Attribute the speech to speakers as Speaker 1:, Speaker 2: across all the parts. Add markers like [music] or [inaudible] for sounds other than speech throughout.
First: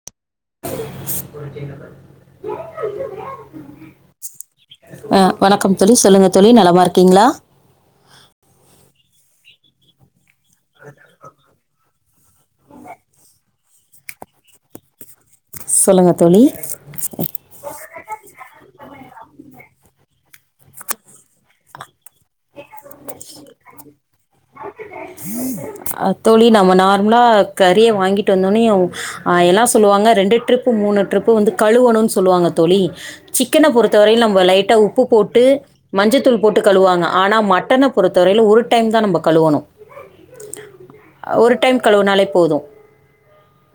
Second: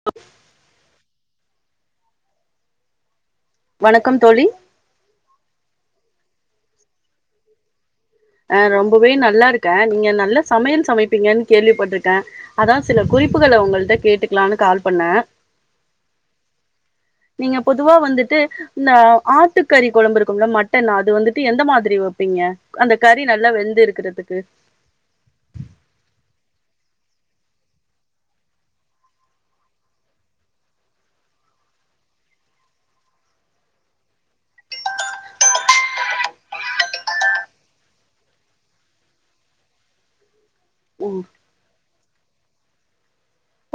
Speaker 1: [inaudible]
Speaker 2: ஒரு சின்ன தப்பு
Speaker 1: வணக்கம் தோழி
Speaker 2: ஆ வணக்கம் தோழி சொல்லுங்க தோழி நலமா இருக்கீங்ளா
Speaker 1: ஆ ரொம்பவே நல்லா இருக்கே நீங்க நல்ல சமையல் சமைப்பீங்கன்னு கேள்விப்பட்ருக்கே அதா சில குறிப்புகள உங்கள்ட்ட கேட்டுக்கலான்னு கால் பண்ணே
Speaker 2: சொல்லுங்க தோழி [inaudible]
Speaker 1: நீங்க பொதுவா வந்துட்டு இந்த ஆட்டுக்கறி கொழம்பு இருக்கும்ல மட்டன் அது வந்துட்டு எந்த மாதிரி வப்பீங்க அந்த கறி நல்லா வெந்து இருக்றதுக்கு
Speaker 2: [inaudible] ஆ தோழி நம்ம நார்மலா கறிய வாங்கிட்டு வந்த ஓன்னயு ஆ எல்லா சொல்லுவாங்க ரெண்டு ட்ரிப் ப்பு மூணு ட்ரிப்பு வந்து கழுவணுன்னு சொல்லாங்க தோழி சிக்கன பொறுத்தவரயில நம்ம லைட்டா உப்பு போட்டு மஞ்சத்தூள் போட்டு கழுவாங்க ஆனா மட்டன பொறுத்த வரைல ஒரு டைம் தா நம்ப கழுவணு
Speaker 1: ம்
Speaker 2: ஒரு டைம் கழுவுனாலே போது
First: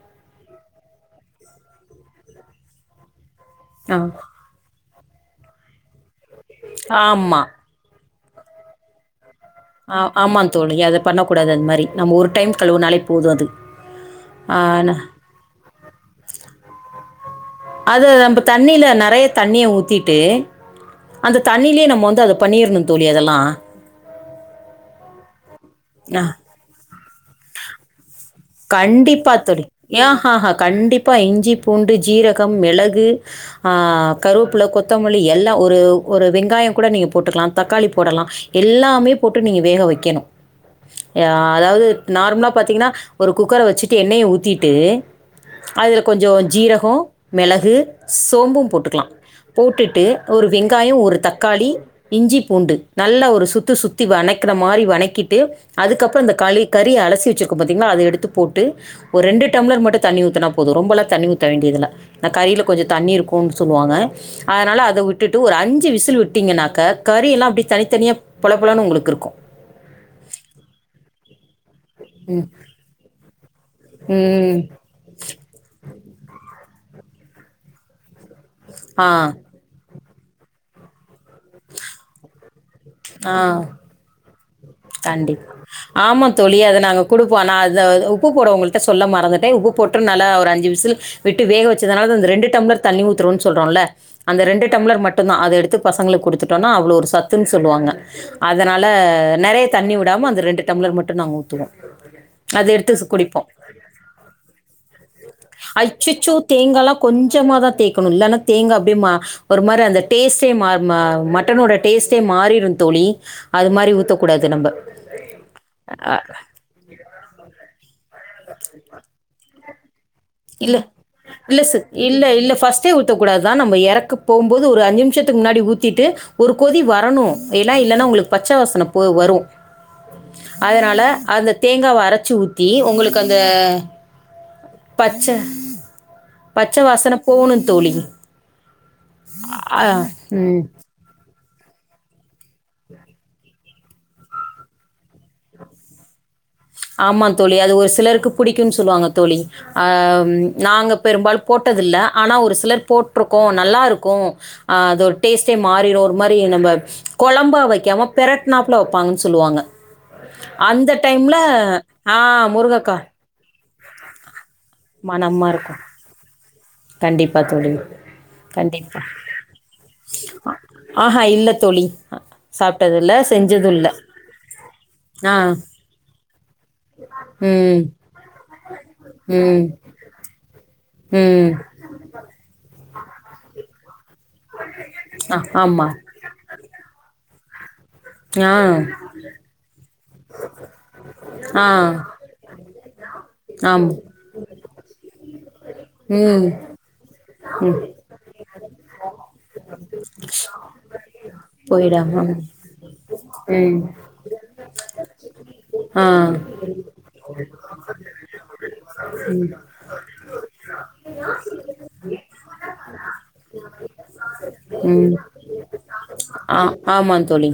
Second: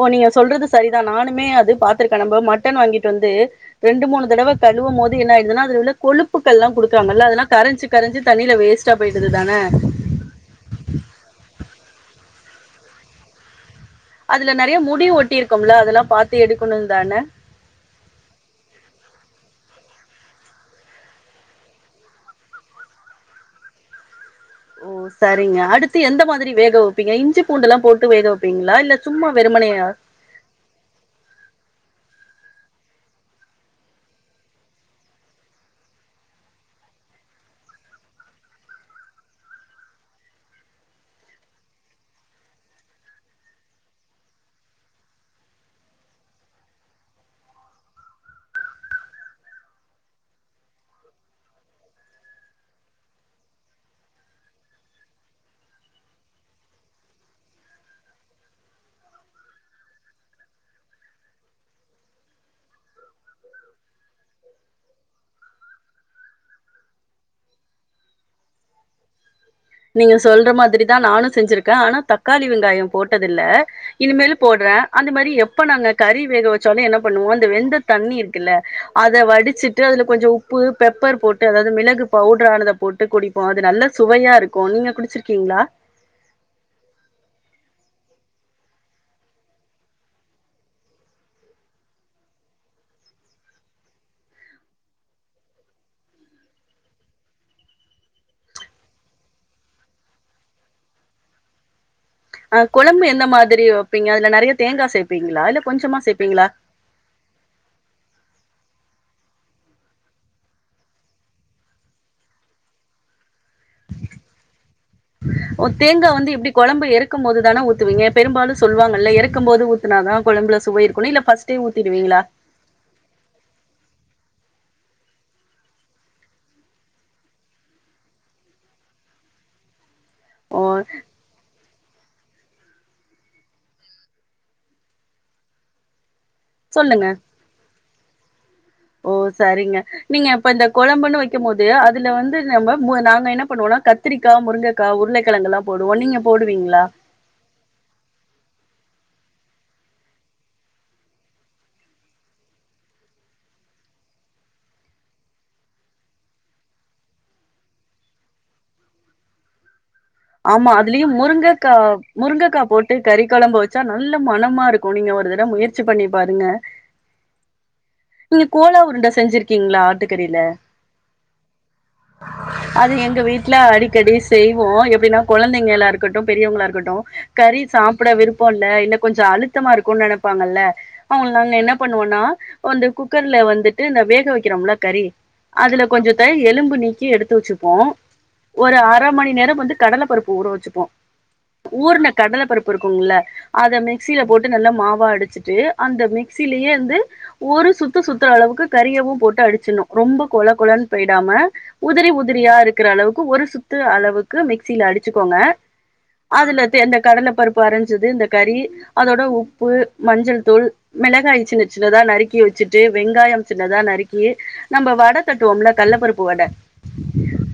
Speaker 1: ஓ நீங்க சொல்றது சரிதா நானுமே அது பாத்ததுருக்கே நம்ப மட்டன் வாங்கிட்டு வந்து
Speaker 2: ஆ
Speaker 1: ரெண்டு மூணு தடவ கழுவும் போது என்ன ஆயிடுதுன்னா அதுல உள்ள கொழுப்புக்கல்லாங் குடுக்குறாங்கல்ல அதெல்லா
Speaker 2: ஆமாம்
Speaker 1: கரஞ்சிப் கரஞ்சி தண்ணில வேஸ்டா போயிடுது தான
Speaker 2: ஆ ஆமா தோழி அத பண்ணக் கூடாது அது மாரி நம்ம ஒரு டைம் கழுவுனாலே போது அது
Speaker 1: அதுல
Speaker 2: ஆ,
Speaker 1: நெறைய
Speaker 2: ந-
Speaker 1: முடி ஒட்டி இருக்கும்ல அதெல்லா பாத்து எடுக்கணுந்தான
Speaker 2: அதுல நம்ப தண்ணில நெறைய தண்ணிய ஊத்திட்டு அந்த தண்ணிலயே நம்ம வந்து அத பண்ணிர்ணு தோழி அதெல்லா
Speaker 1: ஓ சரிங்க அடுத்து எந்த
Speaker 2: ஆ
Speaker 1: மாதிரி வேக வப்பீங்க இஞ்சி பூண்டுல்லா போட்டு வேக வப்
Speaker 2: கண்டிப்பா தோழி ஏ ஹாஹா கண்டிப்பா இஞ்சி பூண்டு ஜீரகம் மிளகு ஆ கருவுப்ல கொத்தமல்லி எல்லா ஒரு ஒரு வெங்காயங்கூட நீங்க போட்டுக்லா தக்காளி போடலா எல்லாமே போட்டு நீங்க வேக வக்கணு ஆ அதாவது நார்மலா பாத்தீங்கன்னா ஒரு குக்கர வச்சிட்டு எண்ணெய ஊத்திட்டு அதுல கொஞ்சோ ஜீரகோ மெளகு சோம்பு போட்டுக்கலா போட்டுட்டு ஒரு வெங்காயோ ஒரு தக்காளி இஞ்சி பூண்டு நல்லா ஒரு சுத்து சுத்தி வனக்கற மாரி வனக்கிட்டு அதுக்கப்றோ அந்த களி கறி அலசி வெச்சிருக்கோ பாத்தீங்ளா அத எடுத்து போட்டு ஒரு ரெண்டு டம்ளர் மட்டு தண்ணி ஊத்தினா போது ரொம்பல்லா தண்ணி ஊத்த வேண்டியதுல்ல இந்த கறியில கொஞ்ச தண்ணி இருக்குன் சொல்லுவாங்க அதனால அத விட்டுட்டு ஒரு அஞ்சு விசில் விட்டிங்கன்னாக்க கறி எல்லா அப்டியே தனித்தனியா பொல பொலனு உங்களுக்கு இருக்கு
Speaker 1: நீங்க சொல்ற மாதிரி தா நானு செஞ்சிருக் கே ஆனா தக்காளி வெங்காயோ போட்டதில்ல இனிமேலு
Speaker 2: ம்
Speaker 1: போட்றே அந்த மாரி எப்ப நாங்க கறி வேக வெச்சாலு என்ன பண்ணுவோ அந்த வெந்த தண்ணி இருக்குல்ல
Speaker 2: ஆ
Speaker 1: அத வடிச்சிட் டு அதுல கொஞ்சோ உப்பு பெப்பர் போட்டு அதாவ்து மிளகு பவுடரானத போட்டு குடிப்போ
Speaker 2: ஆ
Speaker 1: அது நல்ல சுவையா இரு
Speaker 2: கண்டிப்பா ஆமாத்தோழி அத நாங்க குடுப்போ நா அத அ உப்பு போடுவோ உங்கள்ட சொல்ல மறந்துட்டே உப்பு போட்டு நல்லா ஒரு அஞ்சு விசில் விட்டு வேக வெச்சுதனா அந்த ரெண்டு டம்ளர் தண்ணி ஊத்துறோ சொல்றோன்ல அந்த ரெண்டு டம்ளர் மட்டுந்தா அத எடுத்து பசங்களுக் குடுத்துட்டோன்னா அவ்ளோ ஒரு சத்துன் சொல்வாங்க அதனால நெறைய தண்ணி விடாம அந்த ரெண்டு டம்ளர் மட்டு நாங்க ஊத்துவோ
Speaker 1: ஆ கொழம்பு எந்த மாத்ரி வெப்பீங்க அதுல நெறையா தேங்கா சேப்பீங்ளா இல்ல கொஞ்சமா
Speaker 2: அச்சச்சோ!
Speaker 1: சேப்பீங்ளா
Speaker 2: தேங்காலாம் கொஞ்சமா தா தேக்கணு இல்லனா தேங்கா அப்டியே மா ஒரு மாரி அந்த டேஸ்ட்டே மா மா மட்டனோட டேஸ்ட்டே மாறிரு தோழி அது மாரி ஊத்தக்க கூடாது நம்ம
Speaker 1: ஓ தேங்காய் வந்து எப்டி கொழம்பு எறக்கும்போது தான ஊத்துவீங்க பெரும்பாலு சொல்லுவாங்கல்ல எறக்கும் போது ஊத் துனாதா கொழம்புல சுவை இருக்குணு இல்ல ஃபஸ்ட்டே ஊத்திடுவீங்ளா
Speaker 2: ஃபஸ்ட்டே ஊத்தக்கூடாத்தா நம்ம எறக்கு போம்போது ஒரு அஞ்சு நிமிஷத்துக்கு முன்னாடி ஊத்திட்டு ஒரு கொதி வரணு ஏனா இல்லன்னா உங்களுக்கு பச்ச வாசன போ வரு
Speaker 1: ஓ
Speaker 2: அதனால அந்த தேங்காவ அரைச்சு ஊத்தி உங்களுக்கு அந்த பச்ச பச்ச
Speaker 1: சொல்லுங்க
Speaker 2: வாசன போணு தோழி
Speaker 1: ஓ சரிங்க
Speaker 2: ஆ
Speaker 1: நீங்க இப்ப
Speaker 2: ம்.
Speaker 1: இந்த கொழம்புன்னு வெ க்கு போது அதுல வந்து நம்ம நாங்க என்ன பண்ணுவோனா கத்திரிக்கா முருங்கக்கா உருளக்கெழங்கல்லா போடுவோ நீங்க போடுவீங்ளா
Speaker 2: ஆமா தோழி அது ஒரு சிலருக்கு புடிக்குன் சொல்லுவாங்க தோழி அ நாங்க பெரும்பாலு போட்டதில்ல ஆனா ஒரு சிலர் போட்ருக்கோ நல்லா இருக்கு ஆ அதோரு டேஸ்ட்டே மாறிறு ஒரு மாரி நம்ம கொழம்பா வெய்க்காம பெரட்னாப்ல வெப்பாங்கன் சொல்லுவாங்க
Speaker 1: ஆமா
Speaker 2: அந்த
Speaker 1: அதுலயு
Speaker 2: டைம்ல
Speaker 1: முருங்கக்கா முருங்கக்கா போட்டு கறி கொழம்பு வெச்சா நல்ல மனமா இருக் கு நீங்க ஒரு தடவ
Speaker 2: மணமா
Speaker 1: முயற்சி
Speaker 2: இருக்கும்.
Speaker 1: பண்ணி பாருங்க
Speaker 2: கண்டிப்பா தோழி.
Speaker 1: நீங்க கோலா
Speaker 2: கண்டிப்பா.
Speaker 1: உருண்ட செஞ்சிருக்கீங்ளா ஆட்டுக்கறியில
Speaker 2: ஆஹா இல்ல தோழி.
Speaker 1: அது
Speaker 2: சாப்பிட்டதில்ல,
Speaker 1: எங்க வீட்ல
Speaker 2: செஞ்சதும் இல்ல.
Speaker 1: அடிக்கடி செய்வோ எப்டி னா
Speaker 2: ஆ.
Speaker 1: கொழந்தைங்ளா இருக்கட்டு பெரியவங்ளா இருக்கட்டு கறி
Speaker 2: ம்.
Speaker 1: சாப்பிட விருப்போ இல்ல என்ன கொஞ்சோ
Speaker 2: ம்.
Speaker 1: அழுத்தமா இருக்குன் நெனைப்பாங்கல்ல அவுங்கல
Speaker 2: ம்.
Speaker 1: நாங்க என்ன பண்ணுவோன்னா வந்து குக்கர்ல வந்துட்டு இந்த வேக வெய்க்கிறோம்ல கறி
Speaker 2: ஆ
Speaker 1: அதுல
Speaker 2: ஆமா.
Speaker 1: கொஞ்சோ த்த எலும்பு நீக்கி எடுத்து வெச்சுப்போ
Speaker 2: ஆ.
Speaker 1: ஒரு அர மணி நேரோ வந்து கடல பருப்பு ஊற வெச்சுப்போ
Speaker 2: ஆ.
Speaker 1: ஊர்ன கடல பருப்பு இருக்குல்ல அத
Speaker 2: ஆம்
Speaker 1: மிக்சியில போட் டு நல்லா மாவா அடிச்சிட்டு அந்த
Speaker 2: ம்
Speaker 1: மிக்சிலயே வந்து ஒரு சுத்து சுத்தர அளவுக்கு கறியவு போட்டு அடிச்சணு ரொம்ப கொல கொழன்னு போயிடாம உதிரி
Speaker 2: போயிடாம
Speaker 1: உதிரியா இருக்கிற அளவுக்கு ஒரு
Speaker 2: ம்
Speaker 1: சுத்து அளவுக்கு மிக் சில அடிச்சுக்கோங்க
Speaker 2: ஆ
Speaker 1: அதுல தே அந்த கடல பருப்பு அரஞ்சது இந்த கறி அதோட உப்பு மஞ்சள் தூள் மெளகாய சின்ன சின்னதா நறுக்கி வெச்சுட்டு வெங்காயம் சின்னதா நறுக்கி நம்ம வட
Speaker 2: ம்
Speaker 1: தட்டுவோம்ல்ல கள்ள பருப்பு வட
Speaker 2: ஆ ஆமா தோழி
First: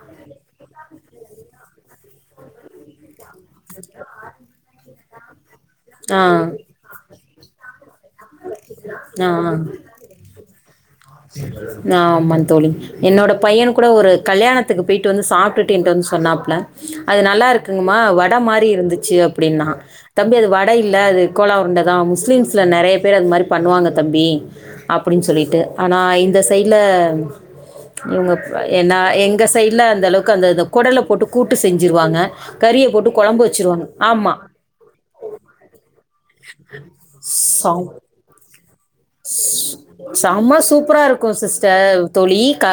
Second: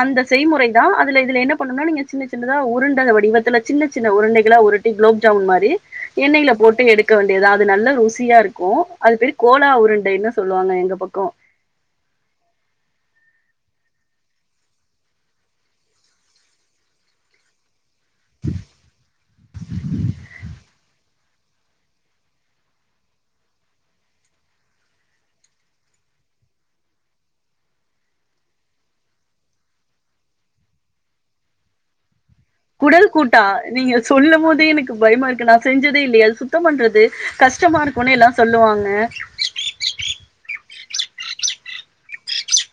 Speaker 1: அந்த செய்முறைதா அதுல இதுல என்ன பண்ணுனா நீங்க சின்ன சின்னதா உருண்ட வடிவத்தில சின்ன சின்ன உருண்டைகளா உ ருட்டி குலோப் ஜோமுன் மாரி
Speaker 2: ஆ
Speaker 1: எண்ணெல போட்டு எடுக்க வேண்டியதுதா அது நல்லா ருசியா இருக்கு அது
Speaker 2: ஆ
Speaker 1: பேரு கோலா உருண்டைனு சொல்லுவாங்க எங்க பக்கோ
Speaker 2: ஆமாந் தோழி என்னோட பையன் கூட ஒரு கல்யாணத்துக்கு போயிட்டு வந் சாப்டுட்டு என்ட்ட வந் சொன்னாப்ல அது நல்லா இரு க்குங்கமா வட மாரி இருந்துச்சு அப்டினா தம்பி அது வட இல்ல அது கோலா உருண்டதா முஸ்லீம்ஸ்ல நெறைய பேர் அது மாரி பண்ணுவாங்க தம்பி அப்டின்னு சொல்லிட்டு ஆனா இந்த சைடுல இவுங்க ஏனா எங்க சைடுல அந்த அளவுக்கு அந்தத கொடல போட்டு கூட்டு செஞ்சிருவாங்க கறியை
Speaker 1: குடல்
Speaker 2: போட்டு
Speaker 1: கூட்டா
Speaker 2: குழம்பு வச்சிருவாங்க
Speaker 1: நீங்க
Speaker 2: ஆமாம்
Speaker 1: சொல்லும்போதே எனக்கு பயமா இருக்கு நா செஞ்சதே இல்லயே அது சுத்தம் பண்றது கஷ்டமா
Speaker 2: சாம்
Speaker 1: இரு பொண்ணெல்லா சொல்லுவாங்க
Speaker 2: செம சூப்பரா இருக்கு சிஸ்டர் தோழி க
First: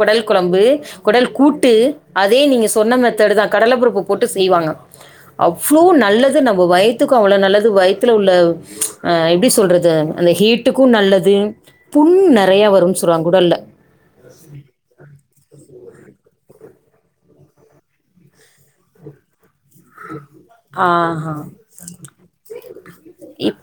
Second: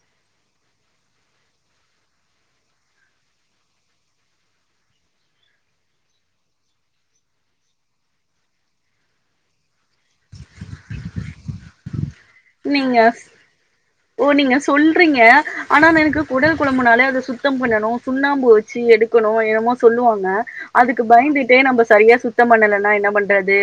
Speaker 2: கொடல் கொழம்பு கொடல் கூட்டு அதே நீங்க சொன்ன மெத்தேடுதா கடலப்பருப்பு போட்டு செய்வாங்க அவ்ளோ நல்லது நம்ம வயத்துக்கு அவ்ளோ நல்லது வயத்துல உள்ள அ எப்டி சொல்றது அந்த ஹீட்டுக்கு நல்லது புண் நெறயா
Speaker 1: நீங்க
Speaker 2: வருனு சொல்றாங்க குடல்ல
Speaker 1: ஓ நீங்க சொல்றீங்க ஆனா எனக்கு குடல் குழம்புனாலே அத சுத்தம் பண்ணணு சுண்ணாம்பு வெ ச்சி எடுக்கணு என்னமோ சொல்லுவாங்க அதுக்கு
Speaker 2: ஆஹா.
Speaker 1: பயந்துட்டே நம்ம சரியா சுத்தம் பண்ணலனா என்ன பண்றது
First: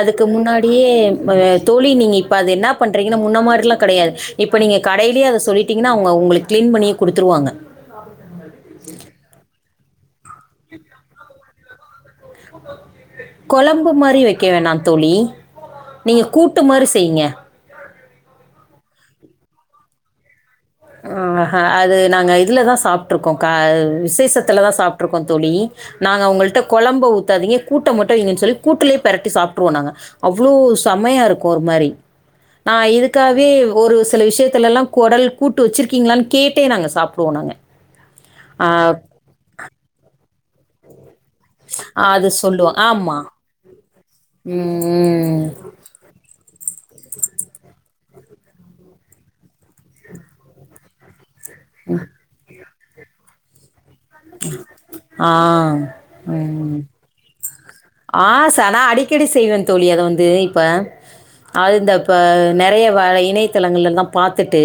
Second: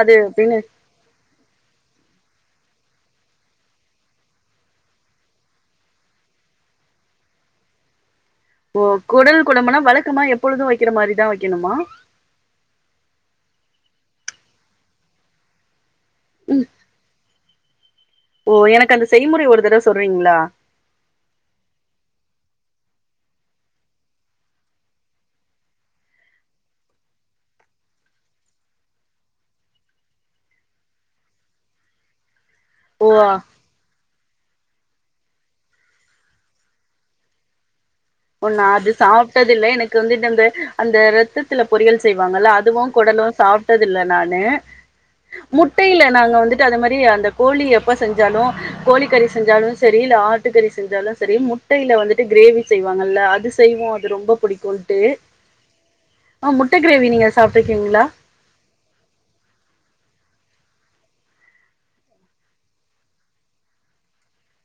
Speaker 1: அது அப்டின்னு
Speaker 2: அப்டியே அ தோழி நீங்க இப்ப அது என்னா பண்றீங்கனா முன்ன மாரில்லா கெடையாது இப்ப நீங்க கடைலயே அத சொல்லிட்டீங்கனா அவுங்க உங்களுக்கு க்ளீன் பண்ணியே குடுத்துருவாங்க குடுத்த காசுக்கு தகுந்த மாரி
Speaker 1: ஓ குடல் குழம்புனா வழக்கமா எப்பொழுது வெக்கிற மாரிதா வெக்கணுமா
Speaker 2: கொழம்பு மாரி வெக்க வேணா தோழி நீங்க கூட்டு
Speaker 1: ம்
Speaker 2: மாரி செய்ங்க
Speaker 1: ஓ எனக்கு அந்த செய்முறை ஒரு தரவ சொல்றீங்ளா
Speaker 2: ஆ ஹ அது நாங்க இதுலதா சாப்ட்டுருக்கோ கா விசேஷத்துலதா சாப்ட்டுருக்கோ தோழி நாங்க அவுங்கள்ட்ட கொழம்ப ஊத்தாதீங்க கூட்ட மட்டு வைங்கன்னு சொல்லி கூட்டுலயே பெரட்டி சாப்ட்டுருவோ நாங்க அவ்ளோ செமையா இருக்கு ஒரு மாறி நா
Speaker 1: ஓ
Speaker 2: இதுக்காவே ஒரு சில விஷியத்துலல்லா கொடல் கூட்டு வெச்சுருகிங்களான்னு கேட்டே நாங்க சாப்டுவோ நாங்க
Speaker 1: ஓ நா அது சாப்ட்டது இல்ல எனக்கு வந்துட்டு அந்த அந்த ரத்தத்துல பொரியல்
Speaker 2: அது
Speaker 1: செய்வாங்கல்ல
Speaker 2: சொல்லுவோம்
Speaker 1: அதுவு குடலு
Speaker 2: ஆமாம்
Speaker 1: சாப்ட்டது இல்ல நானு
Speaker 2: ம்
Speaker 1: மு டைல நாங்க வந்துட்டு அத மாறி அந்த கோழி எப்போ செஞ்சாலு கோழி கறி செஞ்சாலு சரி இல்ல ஆட்டுக்கறி செஞ்சாலு சரி முட்டைல வந்துட்டு கிரேவி செய்வாங்கல்ல அது செய்வோ ரொம்ப புடிக்குன்ட்டு
Speaker 2: ஆ
Speaker 1: ஆ முட்ட
Speaker 2: ம்
Speaker 1: கிரேவி நீங்க சாப்ட்டுருக்கீங்ளா
Speaker 2: கடி செய்வன் தோழி அத வந்து இப்ப அது இந்த இப்ப நெறைய வளை இணையதளங்கள்ள எல்லா பாத்துட்டு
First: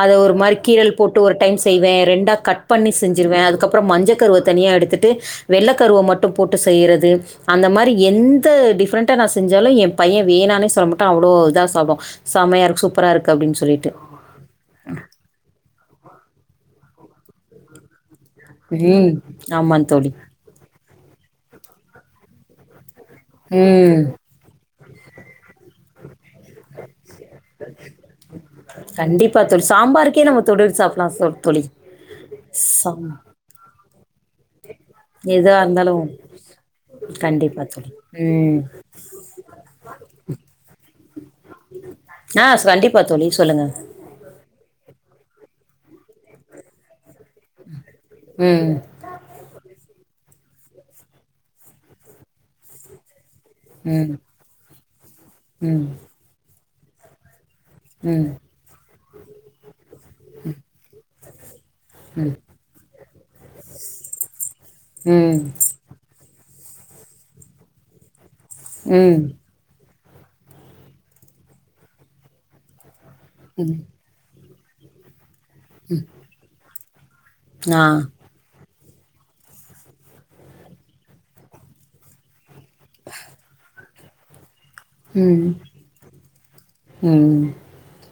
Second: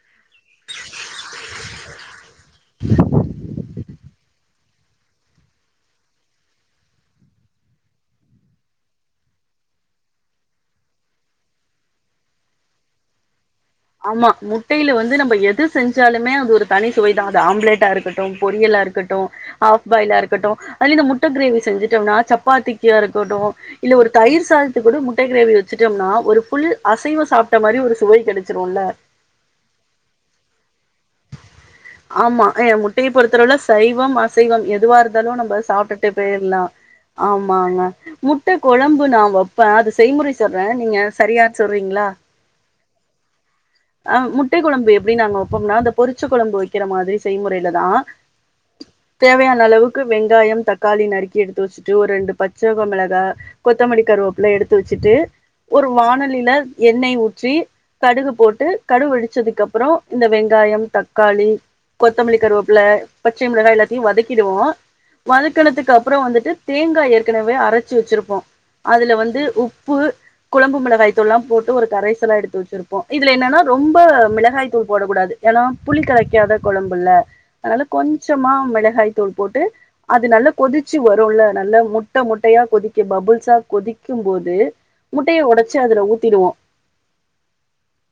Speaker 2: அத ஒரு மாறி கீரல் போட்டு ஒரு டைம் செய்வேன் ரெண்டா கட் பண்ணி செஞ்சிருவே அதுக்க மஞ்ச கருவ தனியா எடுத்துட்டு வெள்ள கருவ மட்டு போட்டு செய்யறது அந்த மாறி எந்த டிஃப்ரெண்ட்டா நா செஞ்சாலு எ பைய வேணானே சொல்ல மட்டா அவ்ளோ இதா சாப்டுவா சமையா இருக்கு சூப்பரா இருக்கு அப்டின் சொல்லிட்டு
Speaker 1: ஆமா முட்டையில வந்து நம்ப எது செஞ்சாலுமே அது ஒரு தனி சுவைதா அது ஆம்லெட்டா இருக்க டு பொரியலா
Speaker 2: ம்
Speaker 1: இருக்கட்டு
Speaker 2: ஆமா
Speaker 1: ஹாஃப்
Speaker 2: தோழி
Speaker 1: பாய்லா இருக் கட்டு அதுலயு இந்த முட்ட கிரேவி செஞ்சுடம்னா சப்பாத்திக்காருக்கட்டு இல்ல
Speaker 2: ம்
Speaker 1: ஒரு தயிர் சாத கூட முட்ட கிரேவி வச்சுட்டம்னா ஒரு ஃபுல் அசைவ சாப்ட மாறி ஒரு சுவை கிடைச்
Speaker 2: கண்டிப்பா தோழி சாம்பாருக்கே நம்ம தொட்டுட்டு சாப்பிலா சோ தோழி
Speaker 1: ஆமா எ முட்டய
Speaker 2: சம்
Speaker 1: பொறுத்தளவுல சைவம் அசைவம் எதுவா இருந்தாலு
Speaker 2: எதா
Speaker 1: நம்ப
Speaker 2: இருந்தாலு
Speaker 1: சாப்டுட்டு போயிரலா
Speaker 2: கண்டிப்பா
Speaker 1: ஆமாங்க
Speaker 2: தோழி
Speaker 1: முட்ட
Speaker 2: ம்
Speaker 1: கொழம்பு நா வப்ப அது செய்முறை சொல்ற நீங்க சரியா சொல்றீங்ளா
Speaker 2: ஆ கண்டிப்பா தோழி சொல்லுங்க
Speaker 1: அ முட்டைக்குழம்பு எப்படி நாங்க வைப்போம்னா அந்த பொறிச்ச கொழம்பு வைக்கிற மாதிரி செய்முறையில தா
Speaker 2: ம்
Speaker 1: தேவையான அளவுக்கு வெங்காயம் தக்காளி நறுக்கி எடுத்து வச்சுட்டு ஒரு ரெண்டு பச்சக மெளகா கொத்தமல்லி
Speaker 2: ம்
Speaker 1: கருவேப்புல எடுத்து வச்சுட்டு
Speaker 2: ம்
Speaker 1: ஒரு வானலில எண்ணெய் ஊற்றி
Speaker 2: ம்
Speaker 1: கடுகு போட்டு கடுகு வெடிச்சதுக்கு அப்புற இந்த வெங்காய தக்காளி கொத்தமல்லி கருவேப்புல பச்சை மிளகா எல்லாத்தையு வதக்கிடுவோ
Speaker 2: ம்
Speaker 1: வதக்கனதுக்கு அப் அப்புற வந்துட்டு தேங்கா ஏற்கனவே அரச்சு வச்சிருப்போ அதுல
Speaker 2: ம்
Speaker 1: வந்து உப் ப்பு குழம்பு மிளகாய் தூள்ல்லா போட்டு ஒரு கரைசல்லா எடுத்து வச்சிருப்போ இதுல என்னன்னா
Speaker 2: ம்
Speaker 1: ரொம்ப மிளகாய் தூள் போடக்கூடாது ஏன்னா புளி கலைக்காத குழம்புல்ல அதனால
Speaker 2: ஆ
Speaker 1: கொஞ் கொஞ்சமா மிளகாய் தூள் போட்டு அது நல்லா கொதிச்சு வருல நல்லா முட்ட முட்டயா கொதிக்க பபுள்ஸா கொதிக்கும் போது முட்டயை
Speaker 2: ம்
Speaker 1: ஒடச்சு அதுல ஊத்திடுவோ
Speaker 2: ம்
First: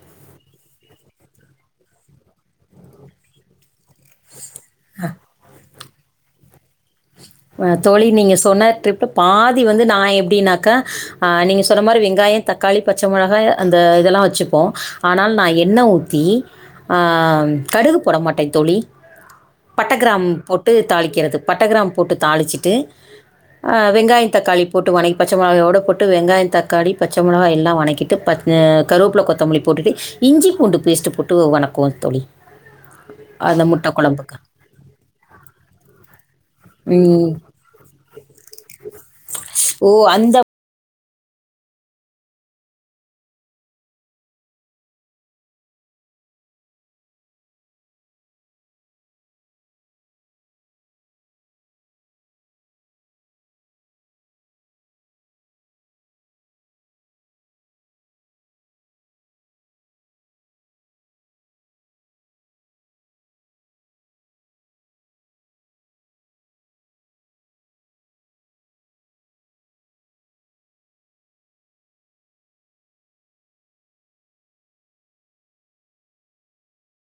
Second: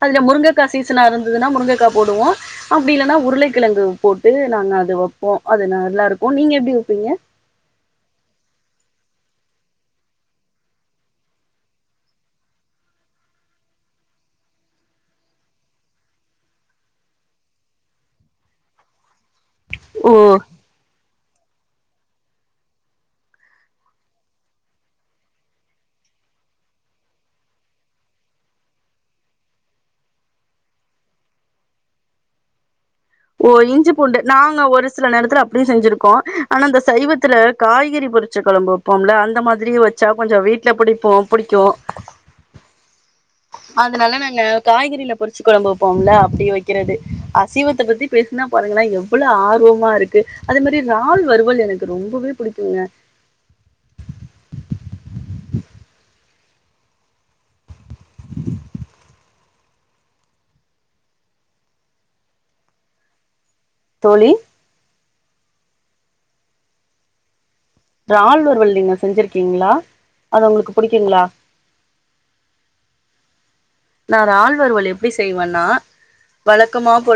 Speaker 1: அதுல முருங்கைக்கா சீசனா இருந்ததுன்னா முருங்கைக்கா போடுவோ அப்படி இல்லன்னா உருளைக்கிழங்கு போட்டு நாங்க அது வைப்போ அது நல்லாருக்கு நீங்க எப்டி வைப்பீங்க
Speaker 2: தோழி நீங்க சொன்ன ட்ரிப் பாதி வந்து நா எப்டின்னாக்க நீங்க சொன்ன மாரி வெங்காய தக்காளி பச்ச மொளகா அந்த இதெல்லா வச்சுப்போ ஆனால் நா எண்ண ஊத்தி அ கடுகு போடமாட்டே தோழி பட்ட
Speaker 1: ஓ
Speaker 2: கிராம் போட்டு தாளிக்கிறது பட்ட கிராம் போட்டு தாளிச்சுட்டு வெங்காய தக்காளி போட்டு வணக் பச்ச மெளகாயோட போட்டு வெங்காய தக்காளி பச்ச மொளக எல்லா வணக்கிட்டு பச்ச கருவேப்பில கொத்தமல்லி போட்டுட்டு இஞ்சி பூண்டு பேஸ்ட்டு போட்டு வணக்குவோ தோழி
Speaker 1: ஓ
Speaker 2: அந்த முட்டை
Speaker 1: இஞ்சி பூண்டு
Speaker 2: குழம்புக்கு.
Speaker 1: நாங்க ஒரு சில நேரத்துல அப்டியு செஞ்சிருக்கோ ஆனா அந்த
Speaker 2: ம்.
Speaker 1: சைவத்துல காய்கறி பொரிச்ச கொழம்பு வப்போம்ல அந்த மாதிரி
Speaker 2: ஓ!
Speaker 1: வச்சா கொஞ்ச
Speaker 2: அந்த
Speaker 1: வீட் ல புடிப்போ புடிக்கு அதனால நாங்க காய்கறில பொரிச்சு கொழம்பு வப்போம்ல அப்டி வைக்கிறது அசைவத்த பத்தி பேசுனா பாருங்கள எவ்வள ஆர்வமா இருக்கு அதே மாரி றால் வறுவல் எனக்கு ரொம்பவே புடிக்குங்க [inaudible] தோழி றால் வறுவல் நீங்க செஞ்சிருக்கீங்ளா அது உங்களுக்கு புடிக்குங்ளா நா றால் வறுவல் எப்டி செய்வன்னா வழக்கமா போல